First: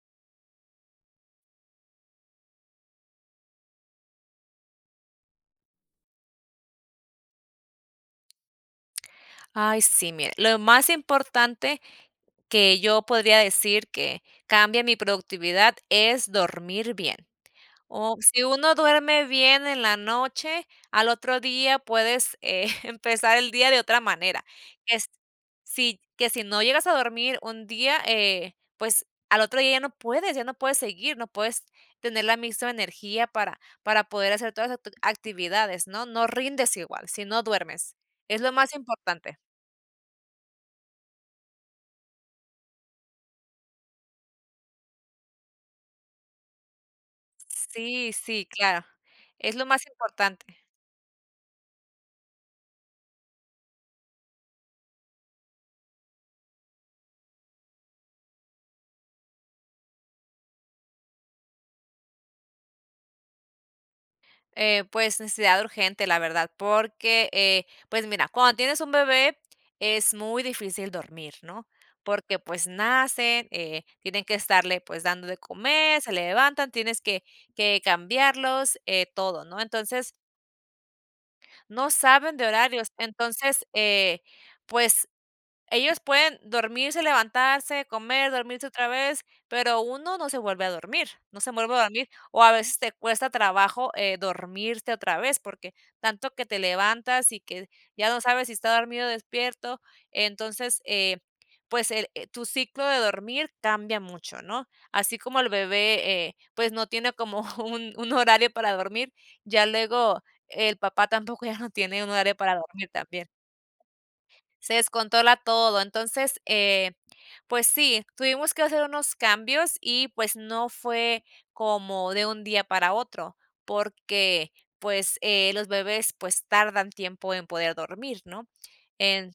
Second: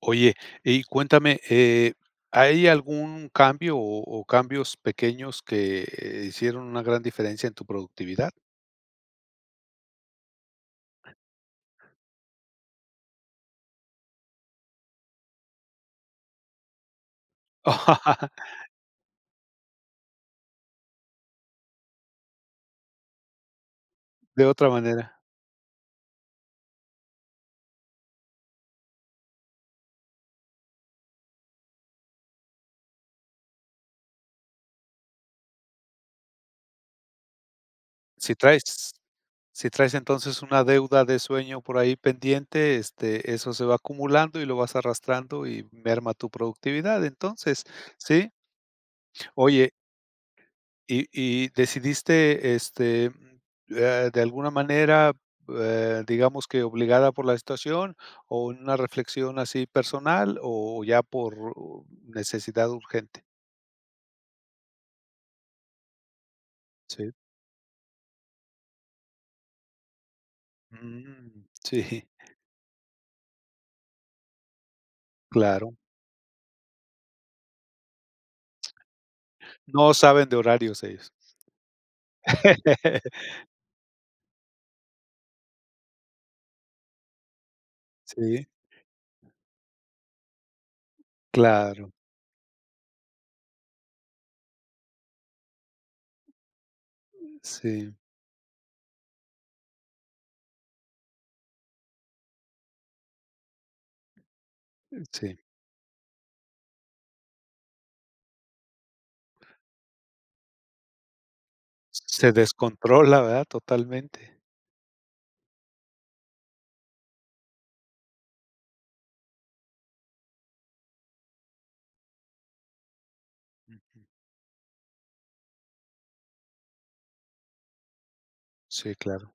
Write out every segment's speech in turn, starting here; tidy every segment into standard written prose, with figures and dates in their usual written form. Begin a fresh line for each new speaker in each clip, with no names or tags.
Oye, y cuéntame, ¿hay algún cambio o cambios pequeños que hicieron una gran diferencia en tu productividad?
Ay, sí, mire, lo más importante que yo podría decir que cambia mi productividad es dormir bien. O si uno duerme bien en la noche, al otro día puedes, empezar el día de otra manera.
De otra
Es
manera,
si que si no llegas a dormir un día, pues al otro día ya no puedes seguir, no puedes tener la misma energía para poder hacer todas las actu actividades, ¿no? No rindes igual si no duermes.
si
Es lo más
traes,
importante.
si traes entonces una deuda de sueño por ahí pendiente, este, eso se va acumulando y lo vas arrastrando y merma tu productividad. Entonces,
Sí,
¿sí?
sí, claro. Es lo
Oye,
más importante.
Y decidiste, de alguna manera, digamos que obligada por la situación, o en una reflexión así personal, o ya por necesidad urgente.
Pues, necesidad urgente, la verdad,
Sí.
porque, pues mira, cuando tienes un bebé es muy difícil dormir,
Mm,
¿no?
sí.
Porque, pues, nacen, tienen que estarle, pues, dando de
Claro.
comer, se levantan, tienes que cambiarlos, todo, ¿no?
No
Entonces,
saben de horarios ellos.
no saben de horarios. Entonces, pues ellos pueden dormirse, levantarse, comer,
Sí,
dormirse otra vez, pero uno no se vuelve a dormir, no se vuelve a
claro.
dormir, o a veces te cuesta trabajo, dormirte otra vez, porque tanto que te levantas y que
Sí,
ya no sabes si está dormido o despierto, entonces, pues, el tu ciclo de dormir cambia mucho, ¿no? Así
sí.
como el bebé, pues, no tiene como un horario para dormir, ya luego el papá tampoco ya no tiene un
Se
horario para dormir
descontrola,
también.
¿verdad? Totalmente.
Se descontrola todo. Entonces, pues sí, tuvimos que hacer unos cambios y pues no fue como de un día para otro,
Mm,
porque pues los bebés pues tardan tiempo en poder dormir, ¿no?
sí,
En-
claro.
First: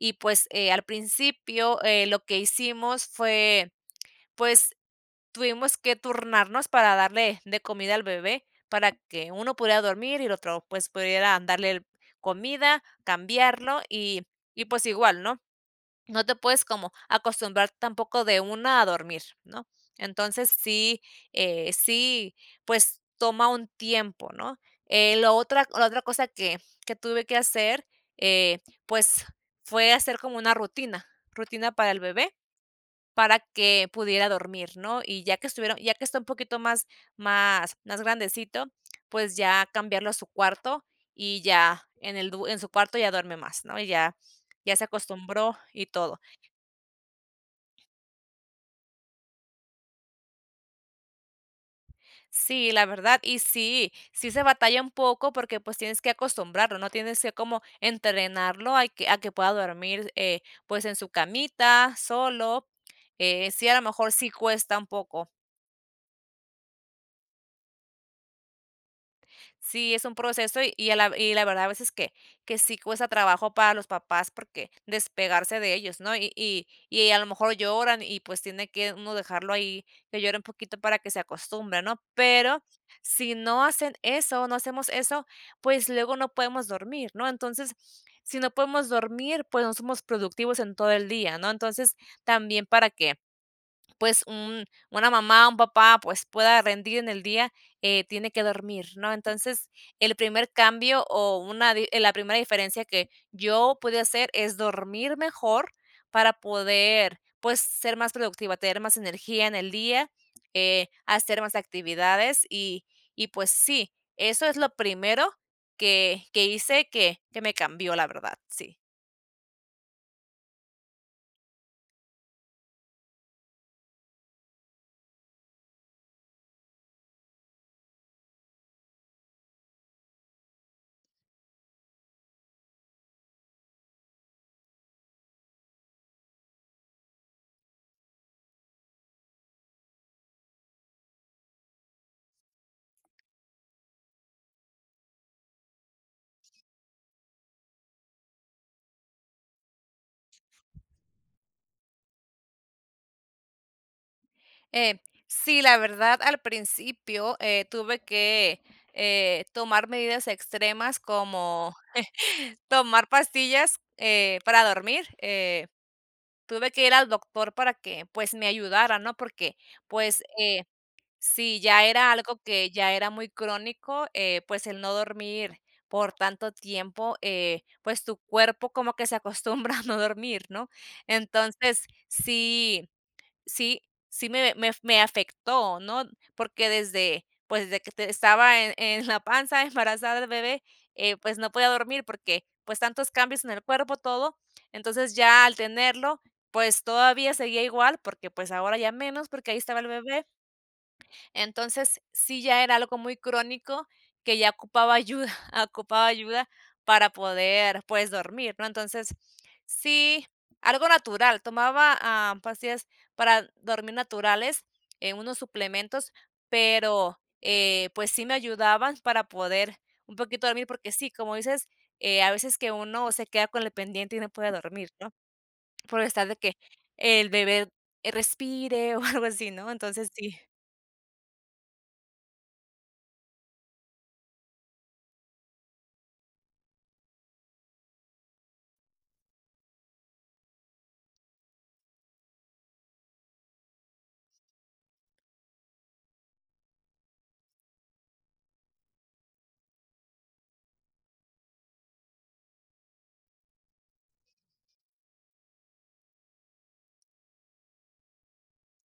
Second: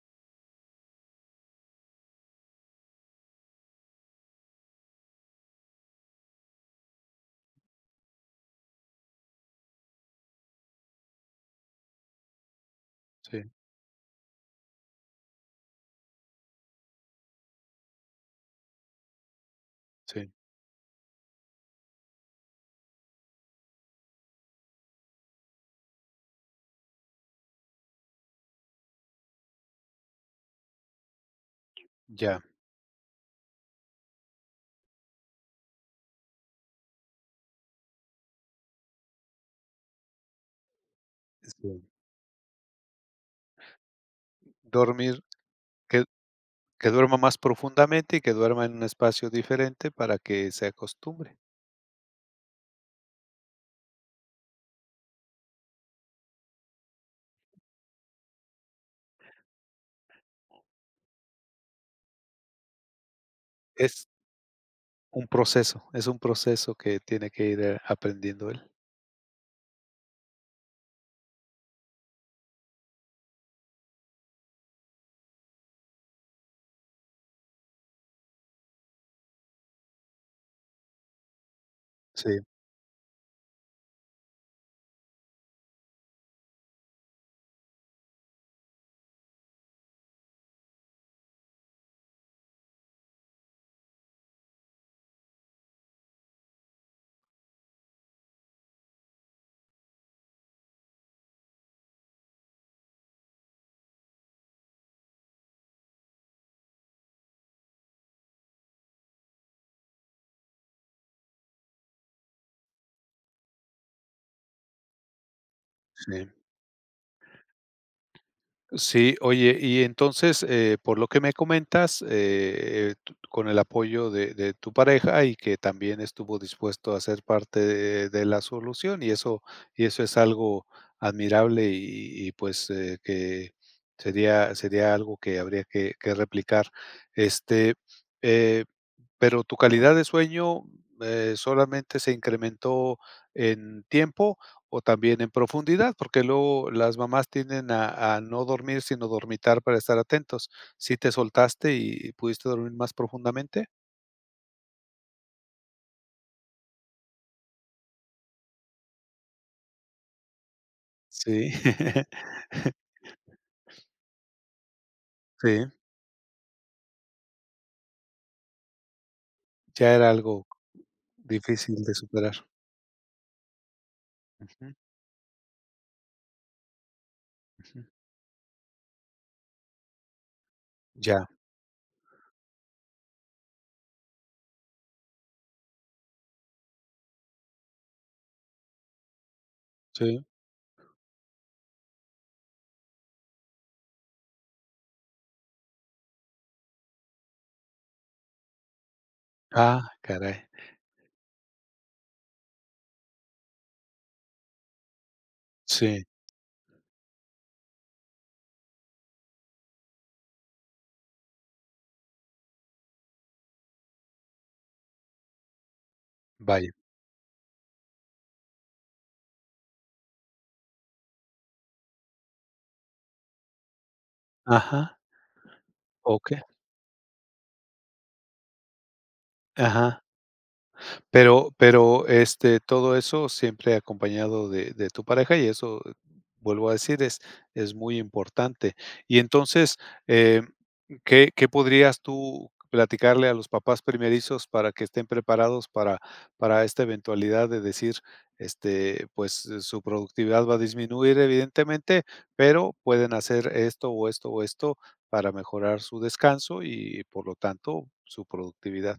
y pues al principio lo que hicimos fue pues tuvimos que turnarnos para darle de comida al bebé, para que uno pudiera dormir y el otro, pues, pudiera darle el comida,
Sí,
cambiarlo y, pues, igual, ¿no? No te puedes como acostumbrar tampoco de una a dormir, ¿no?
sí,
Entonces sí, sí, pues, toma un tiempo, ¿no? Lo otra La otra cosa que tuve que hacer, eh, pues, fue hacer como una rutina, rutina para el bebé
ya.
para que pudiera dormir, ¿no? Ya que está un poquito más grandecito, pues ya cambiarlo a su cuarto y ya
Sí.
en el du en su cuarto ya duerme más, ¿no? Ya se
Dormir,
acostumbró y
que...
todo.
Que duerma más profundamente y que duerma en un espacio diferente para que se acostumbre.
Sí, la verdad, y sí, sí se batalla un poco porque, pues, tienes que acostumbrarlo, ¿no? Tienes que como entrenarlo a que pueda dormir, pues, en su camita, solo, sí, a lo
Es
mejor sí cuesta un poco.
es un proceso que tiene que ir, aprendiendo él.
Sí, es un proceso y a la y la verdad a veces que sí cuesta trabajo para los papás porque despegarse de ellos, ¿no? Y a lo mejor lloran y, pues, tiene que uno dejarlo ahí, que llore un poquito para que se acostumbre, ¿no?
Sí,
Pero si no hacen eso, no hacemos eso, pues, luego no podemos dormir, ¿no? Entonces, si no podemos dormir, pues, no somos productivos en todo el día, ¿no? Entonces, también para qué pues, un una mamá, un papá, pues, pueda rendir en el día, tiene que dormir, ¿no? Entonces, el primer cambio o una di la primera diferencia que yo pude hacer es dormir mejor para poder, pues, ser más productiva, tener más energía en el día, hacer más actividades y, pues, sí, eso es lo primero que
sí.
que hice que que me cambió, la verdad, sí.
Sí, oye, y entonces, por lo que me comentas, tú- con el apoyo de tu pareja y que también estuvo dispuesto a ser parte de la solución, y eso es algo admirable y pues que sería, sería algo que habría que replicar. Este, eh, pero tu calidad de sueño, ¿solamente se incrementó en tiempo o también en profundidad? Porque luego las mamás tienden a no dormir, sino dormitar para estar atentos. ¿Si te soltaste y pudiste dormir más profundamente?
Eh, sí, la verdad, al principio, tomar medidas extremas,
Sí.
como tomar pastillas, para dormir.
Sí,
Tuve que ir al doctor para que, pues, me ayudara, ¿no? Porque,
ya era
pues,
algo
sí,
difícil
ya
de
era
superar.
algo que ya era muy crónico, pues,
Ujú,
el no dormir por tanto tiempo,
ujú.
pues, tu cuerpo como que se acostumbra a no dormir, ¿no?
Ya,
Entonces, sí Sí, sí me afectó, ¿no? Porque desde, pues, desde que te estaba en la panza embarazada
sí.
del bebé, pues, no podía dormir porque, pues, tantos cambios en el cuerpo, todo. Entonces, ya al tenerlo, pues, todavía seguía igual porque, pues, ahora ya menos, porque ahí estaba
Ah,
el bebé.
caray.
Entonces, sí, ya era algo muy crónico que ya ocupaba ayuda,
Sí,
ocupaba ayuda para poder, pues, dormir, ¿no? Entonces, sí, algo natural, tomaba, pastillas para dormir naturales, unos suplementos,
vaya.
pero, pues, sí me ayudaban para poder un poquito dormir, porque sí, como dices, a veces que uno se queda con el pendiente y no puede dormir,
Ajá,
¿no? Por estar de
okey,
que el bebé respire o algo así, ¿no?
ajá.
Entonces, sí.
Pero, este, todo eso siempre acompañado de tu pareja, y eso, vuelvo a decir, es muy importante. Y entonces, eh, ¿qué podrías tú platicarle a los papás primerizos para que estén preparados para esta eventualidad de decir, este, pues, su productividad va a disminuir evidentemente, pero pueden hacer esto, o esto, o esto para mejorar su descanso y, por lo tanto, su productividad?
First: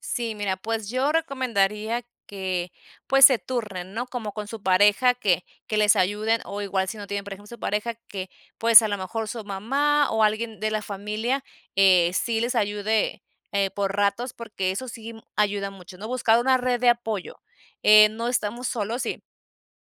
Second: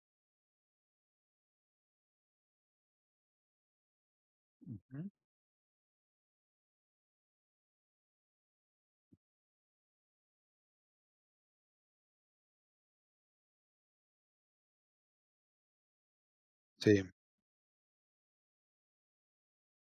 Sí, mira, pues yo recomendaría que pues se turnen, ¿no? Como con su
Ujú.
pareja que les ayuden o igual si no tienen, por ejemplo, su pareja que pues a lo mejor su mamá o alguien de la familia sí les ayude por ratos porque eso sí ayuda mucho, ¿no? Buscar una red de
Sí.
apoyo. No estamos solos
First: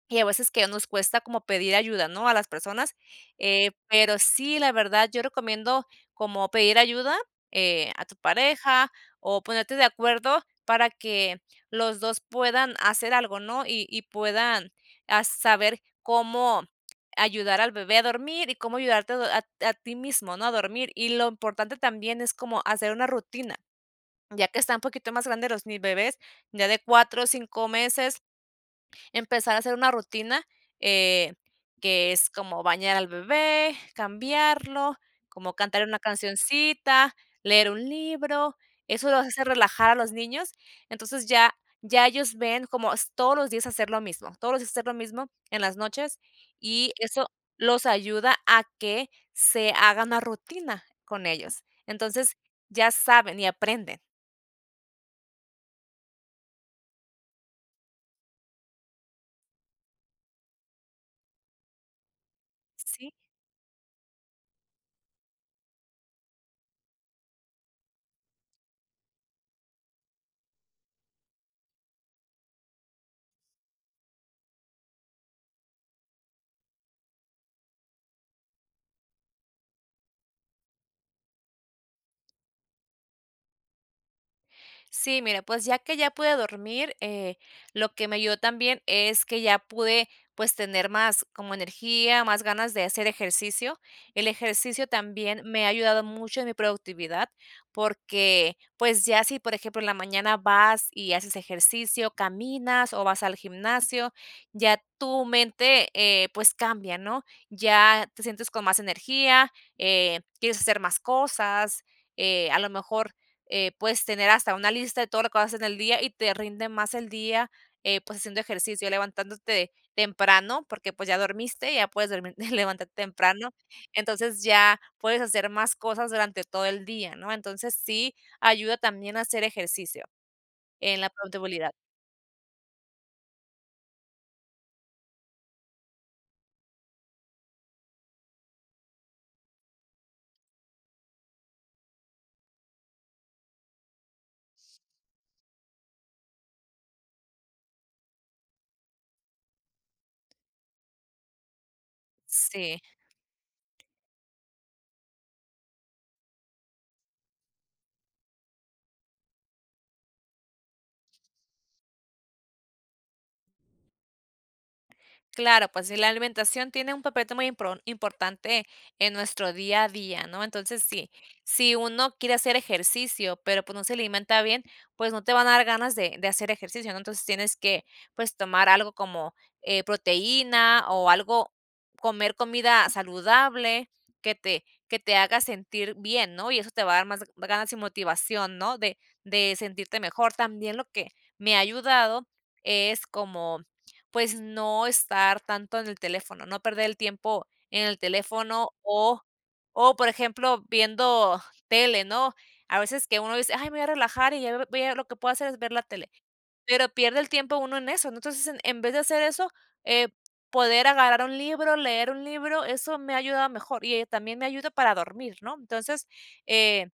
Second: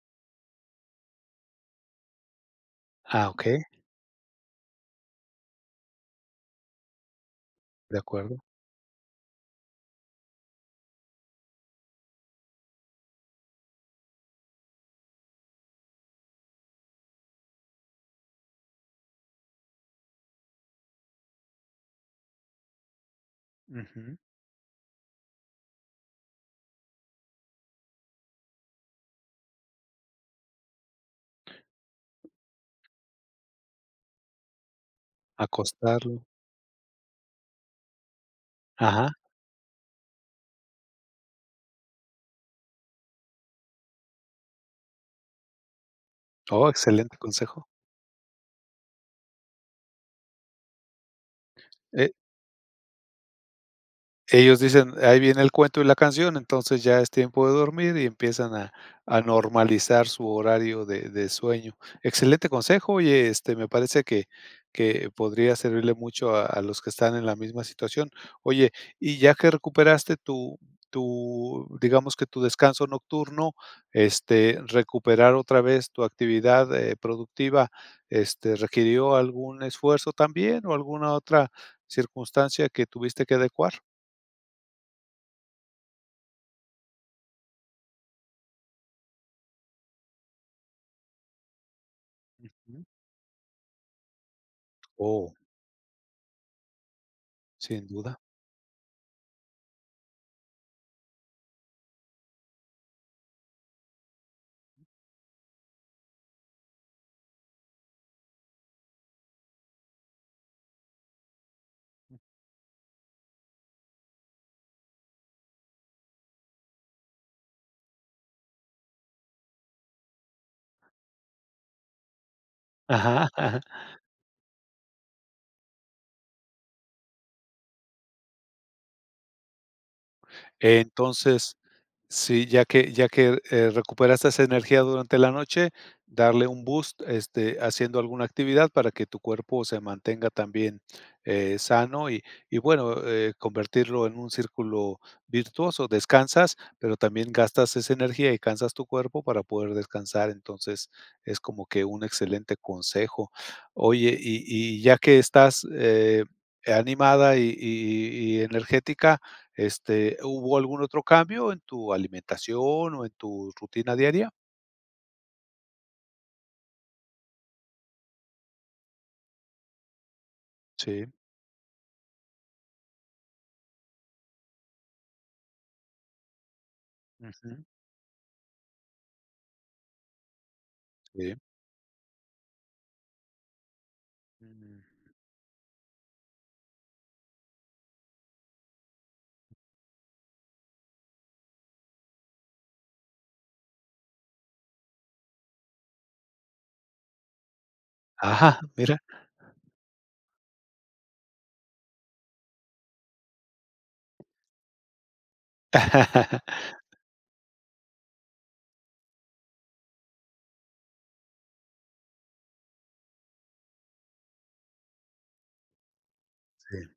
y a veces que nos cuesta como pedir ayuda, ¿no?, a las personas,
Ah, okey.
pero sí, la verdad, yo recomiendo como pedir ayuda,
De
a tu
acuerdo.
pareja o ponerte de acuerdo para que los 2 puedan hacer algo, ¿no? Y puedan, saber cómo ayudar al bebé a dormir y cómo ayudarte a ti mismo, ¿no?, a dormir. Y lo importante también es como hacer una rutina,
Ujú.
ya que están un poquito más grandes los mis bebés, ya de 4 o 5 meses. Empezar a hacer una rutina, eh, que es como bañar al bebé, cambiarlo, como cantar una
Acostarlo.
cancioncita, leer un libro,
Ajá.
eso los hace relajar a los niños. Entonces ya ya ellos ven como s todos los días hacer lo mismo, todos los días hacer lo mismo en las noches,
Oh,
y
excelente
eso
consejo.
los ayuda a que se haga una rutina con ellos.
Eh,
Entonces, ya saben y aprenden,
Ellos dicen: "Ahí viene el cuento y la canción", entonces ya es tiempo de dormir y empiezan a normalizar su horario de sueño. Excelente consejo,
¿sí?
oye, este, me parece que podría servirle mucho a los que están en la misma situación. Oye, y ya que recuperaste tu tu, digamos que tu descanso nocturno, este, recuperar otra vez tu actividad, productiva, este, ¿requirió algún esfuerzo también o alguna otra circunstancia que tuviste que adecuar?
Sí, mira, pues ya que ya pude dormir, lo que me ayudó también es que ya pude pues tener más como energía, más ganas de hacer ejercicio. El ejercicio
Oh,
también me ha ayudado mucho en mi productividad
sin duda.
porque pues ya si por ejemplo en la mañana vas y haces ejercicio, caminas o vas al gimnasio, ya tu mente pues cambia, ¿no? Ya te sientes con más energía, quieres hacer más cosas, a lo mejor puedes tener hasta una lista de todo lo que vas a hacer en el día y te rinde más el día, pues haciendo ejercicio, levantándote temprano, porque pues ya dormiste, ya puedes dormir, levantarte
Ajá,
temprano,
ajá.
entonces ya puedes hacer más cosas durante todo el día, ¿no? Entonces sí ayuda también a hacer ejercicio en la
Entonces,
productividad.
sí, ya que, recuperaste esa energía durante la noche, darle un boost, este, haciendo alguna actividad para que tu cuerpo se mantenga también, sano y bueno, convertirlo en un círculo virtuoso. Descansas, pero también gastas esa energía y cansas tu cuerpo para poder descansar. Entonces, es como que un excelente
Sí.
consejo. Oye, y ya que estás, animada y y energética, este, ¿hubo algún otro cambio en tu alimentación o en tu rutina diaria?
Claro, pues sí, la alimentación tiene un papel muy importante en nuestro día a día, ¿no? Entonces,
Sí.
sí, si uno quiere hacer ejercicio, pero pues no se alimenta bien, pues no te van a dar ganas de hacer ejercicio, ¿no? Entonces tienes
Ujú,
que, pues, tomar algo como proteína o
sí.
algo, comer comida saludable
Mm.
que te haga sentir bien, ¿no? Y eso te va a dar más ganas y motivación, ¿no? De sentirte mejor. También lo que me ha ayudado es como pues, no estar tanto en el teléfono, no perder el tiempo en el
Ajá,
teléfono
mira.
o por ejemplo, viendo tele, ¿no? A veces que uno dice: "Ay, me voy a relajar y ya voy a lo que puedo hacer es ver la tele", pero pierde el tiempo uno en eso, ¿no? Entonces, en vez de hacer eso, eh, poder agarrar un libro, leer un libro, eso me ha ayudado mejor y, también me ayuda para dormir, ¿no? Entonces, eh
Sí.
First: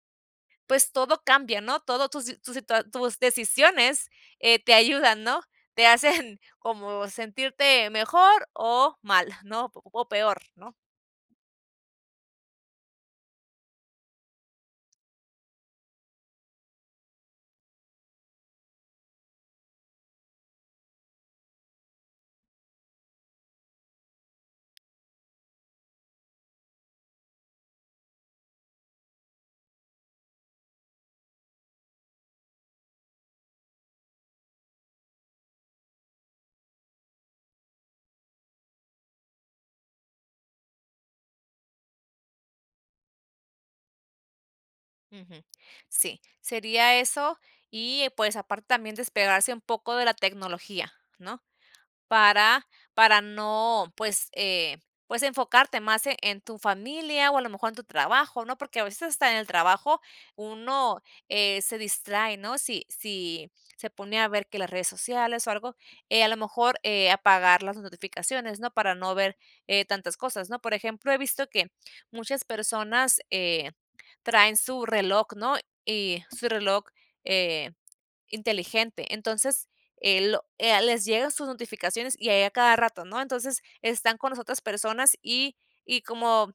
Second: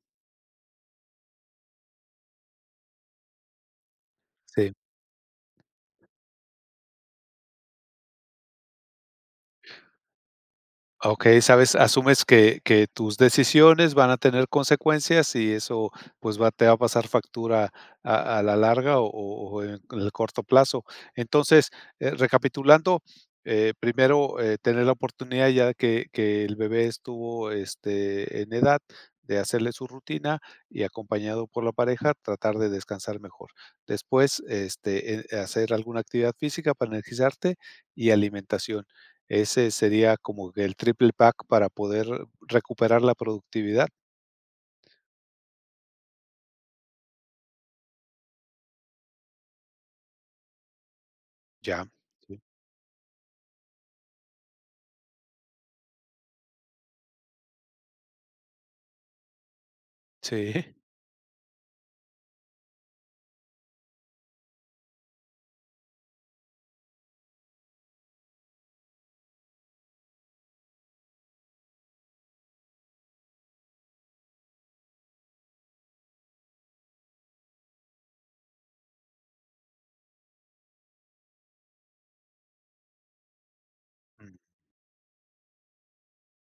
pues todo cambia, ¿no? Todo tus decisiones, te
Sí.
ayudan, ¿no? Te hacen como sentirte mejor o mal, ¿no? O peor, ¿no?
Okey, sabes, asumes que tus decisiones van a tener consecuencias y eso, pues, va te va a pasar factura a la larga o en el corto plazo. Entonces, recapitulando, primero, tener la oportunidad ya que el bebé estuvo, este, en edad de hacerle su rutina y acompañado por la pareja, tratar de descansar mejor. Después, este, hacer alguna actividad física para energizarte y alimentación. Ese sería como que el triple pack para poder recuperar la productividad.
Ujú. Sí, sería eso y, pues, aparte también despegarse un poco de la tecnología, ¿no?
Ya. Sí.
Para para no, pues, pues, enfocarte más en tu familia, o a lo mejor en tu trabajo, ¿no? Porque a veces hasta en el trabajo
Sí.
uno, se distrae, ¿no? Si se pone a ver que las redes sociales o algo, a lo mejor, apagar las notificaciones, ¿no? Para no ver, tantas cosas, ¿no? Por ejemplo, he visto que muchas personas, traen su reloj, ¿no? Y su reloj, eh inteligente. Entonces, lo les llegan sus notificaciones y ahí a cada rato, ¿no? Entonces, están con
Mm,
las otras personas y como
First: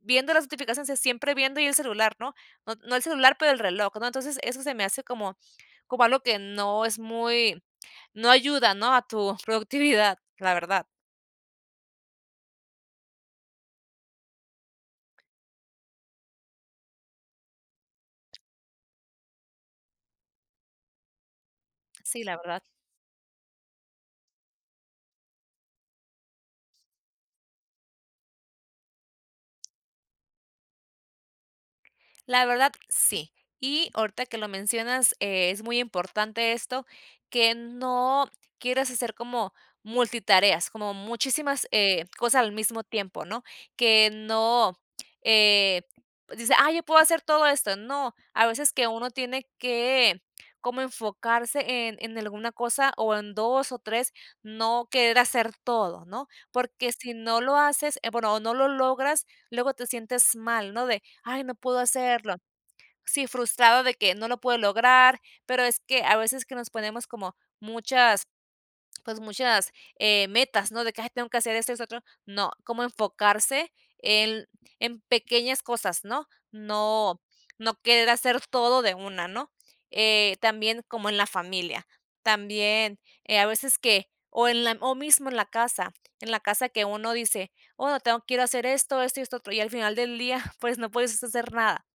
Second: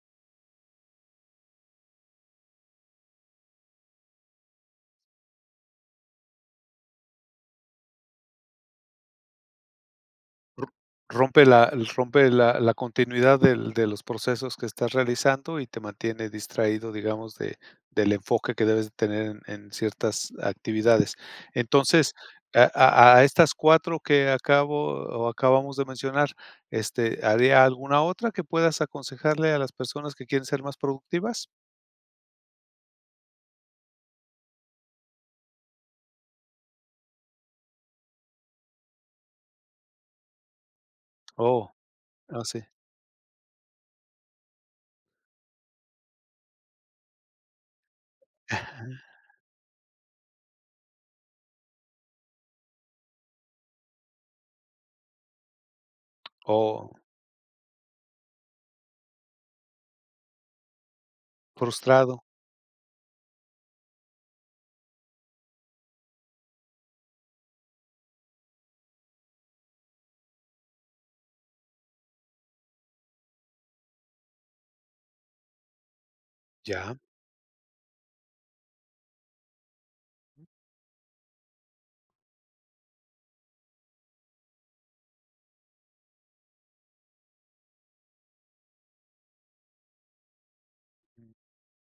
viendo las notificaciones, es siempre viendo y el celular, ¿no? No el celular, pero el reloj, ¿no? Entonces, eso se me hace como como algo que no es muy no ayuda, ¿no? A tu productividad, la verdad.
rompe la rompe la la continuidad del de los procesos que estás realizando y te mantiene distraído, digamos, de del enfoque que debes de tener en ciertas actividades. Entonces,
Sí, la verdad.
a estas 4 que acabo o acabamos de mencionar, este, haría alguna otra que puedas aconsejarle a las personas que quieren ser más productivas?
La verdad, sí. Y ahorita que lo mencionas, es muy importante esto, que no quieras hacer como multitareas, como muchísimas
Oh,
cosas
no
al
sí.
mismo tiempo, ¿no? Que no eh, pues, dice, ah, yo puedo hacer todo esto. No, a veces que uno tiene que como enfocarse en alguna cosa o en dos o tres, no querer hacer todo, ¿no? Porque
Oh.
si no lo haces, bueno, o no lo logras, luego te sientes mal, ¿no? De, ay, no puedo
Frustrado,
hacerlo. Sí, frustrado de que no lo puedo lograr, pero es que a veces que nos ponemos como muchas, pues muchas metas, ¿no? De que "Ay, tengo que hacer esto, esto, otro. No, como enfocarse en, en pequeñas cosas, ¿no?
ya,
No, no querer hacer todo de una, ¿no? También como en la familia, también a veces o mismo en la casa que uno dice, oh, no tengo, quiero hacer esto, esto y esto otro, y al final del día, pues no puedes hacer nada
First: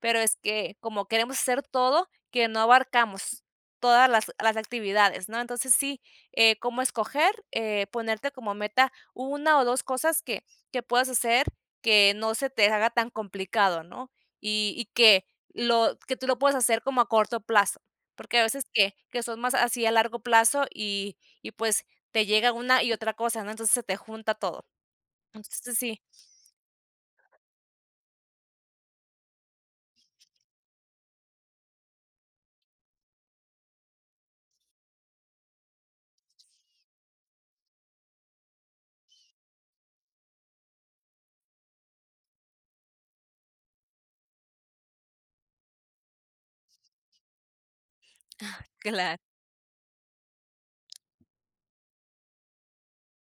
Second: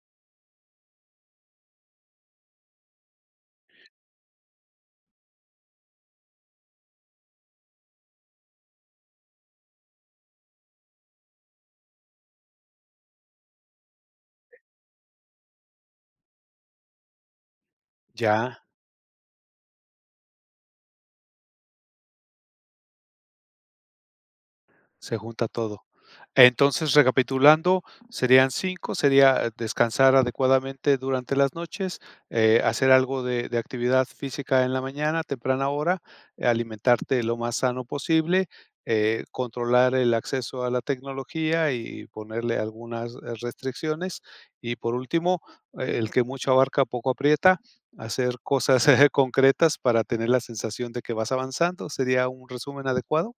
pero es que como queremos hacer todo, que no abarcamos todas las actividades, ¿no? Entonces sí, cómo escoger, ponerte como meta una o 2 cosas que puedas hacer, que no se te haga tan complicado, ¿no? Y que lo que tú lo puedes hacer como a corto plazo, porque a
ya.
veces que son más así a largo plazo y pues te llega una y otra cosa, ¿no? Entonces se te junta todo.
Se junta
Entonces
todo.
sí,
Entonces, recapitulando, serían 5 sería descansar adecuadamente durante las noches, hacer algo de actividad física en la mañana, temprana hora, alimentarte lo más sano posible, controlar el acceso a la tecnología y ponerle algunas, restricciones. Y por último, el que mucho abarca, poco aprieta, hacer cosas
claro.
concretas para tener la sensación de que vas avanzando, ¿sería un resumen adecuado?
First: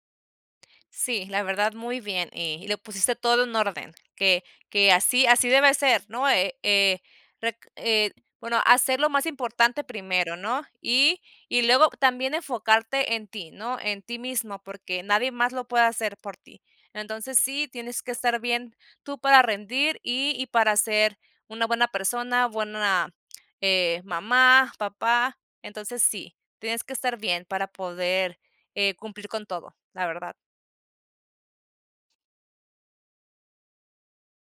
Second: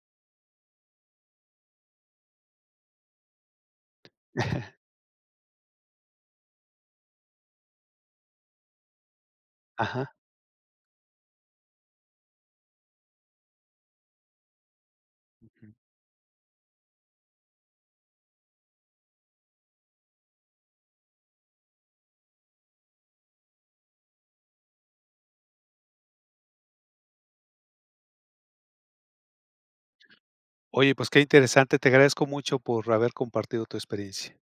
Sí, la verdad muy bien, y lo pusiste todo en orden, que así así debe ser, ¿no? Rec Bueno, hacer lo más importante
Ajá.
primero, ¿no? Y luego también enfocarte en ti, ¿no? En ti mismo, porque nadie más lo puede hacer por ti. Entonces, sí, tienes que estar bien tú para rendir y para ser una buena persona, buena, mamá, papá. Entonces, sí, tienes que estar bien para poder, cumplir con todo, la verdad.
Oye, pues qué interesante, te agradezco mucho por haber compartido tu experiencia.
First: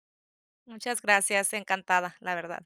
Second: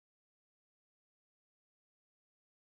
Muchas gracias, encantada, la verdad.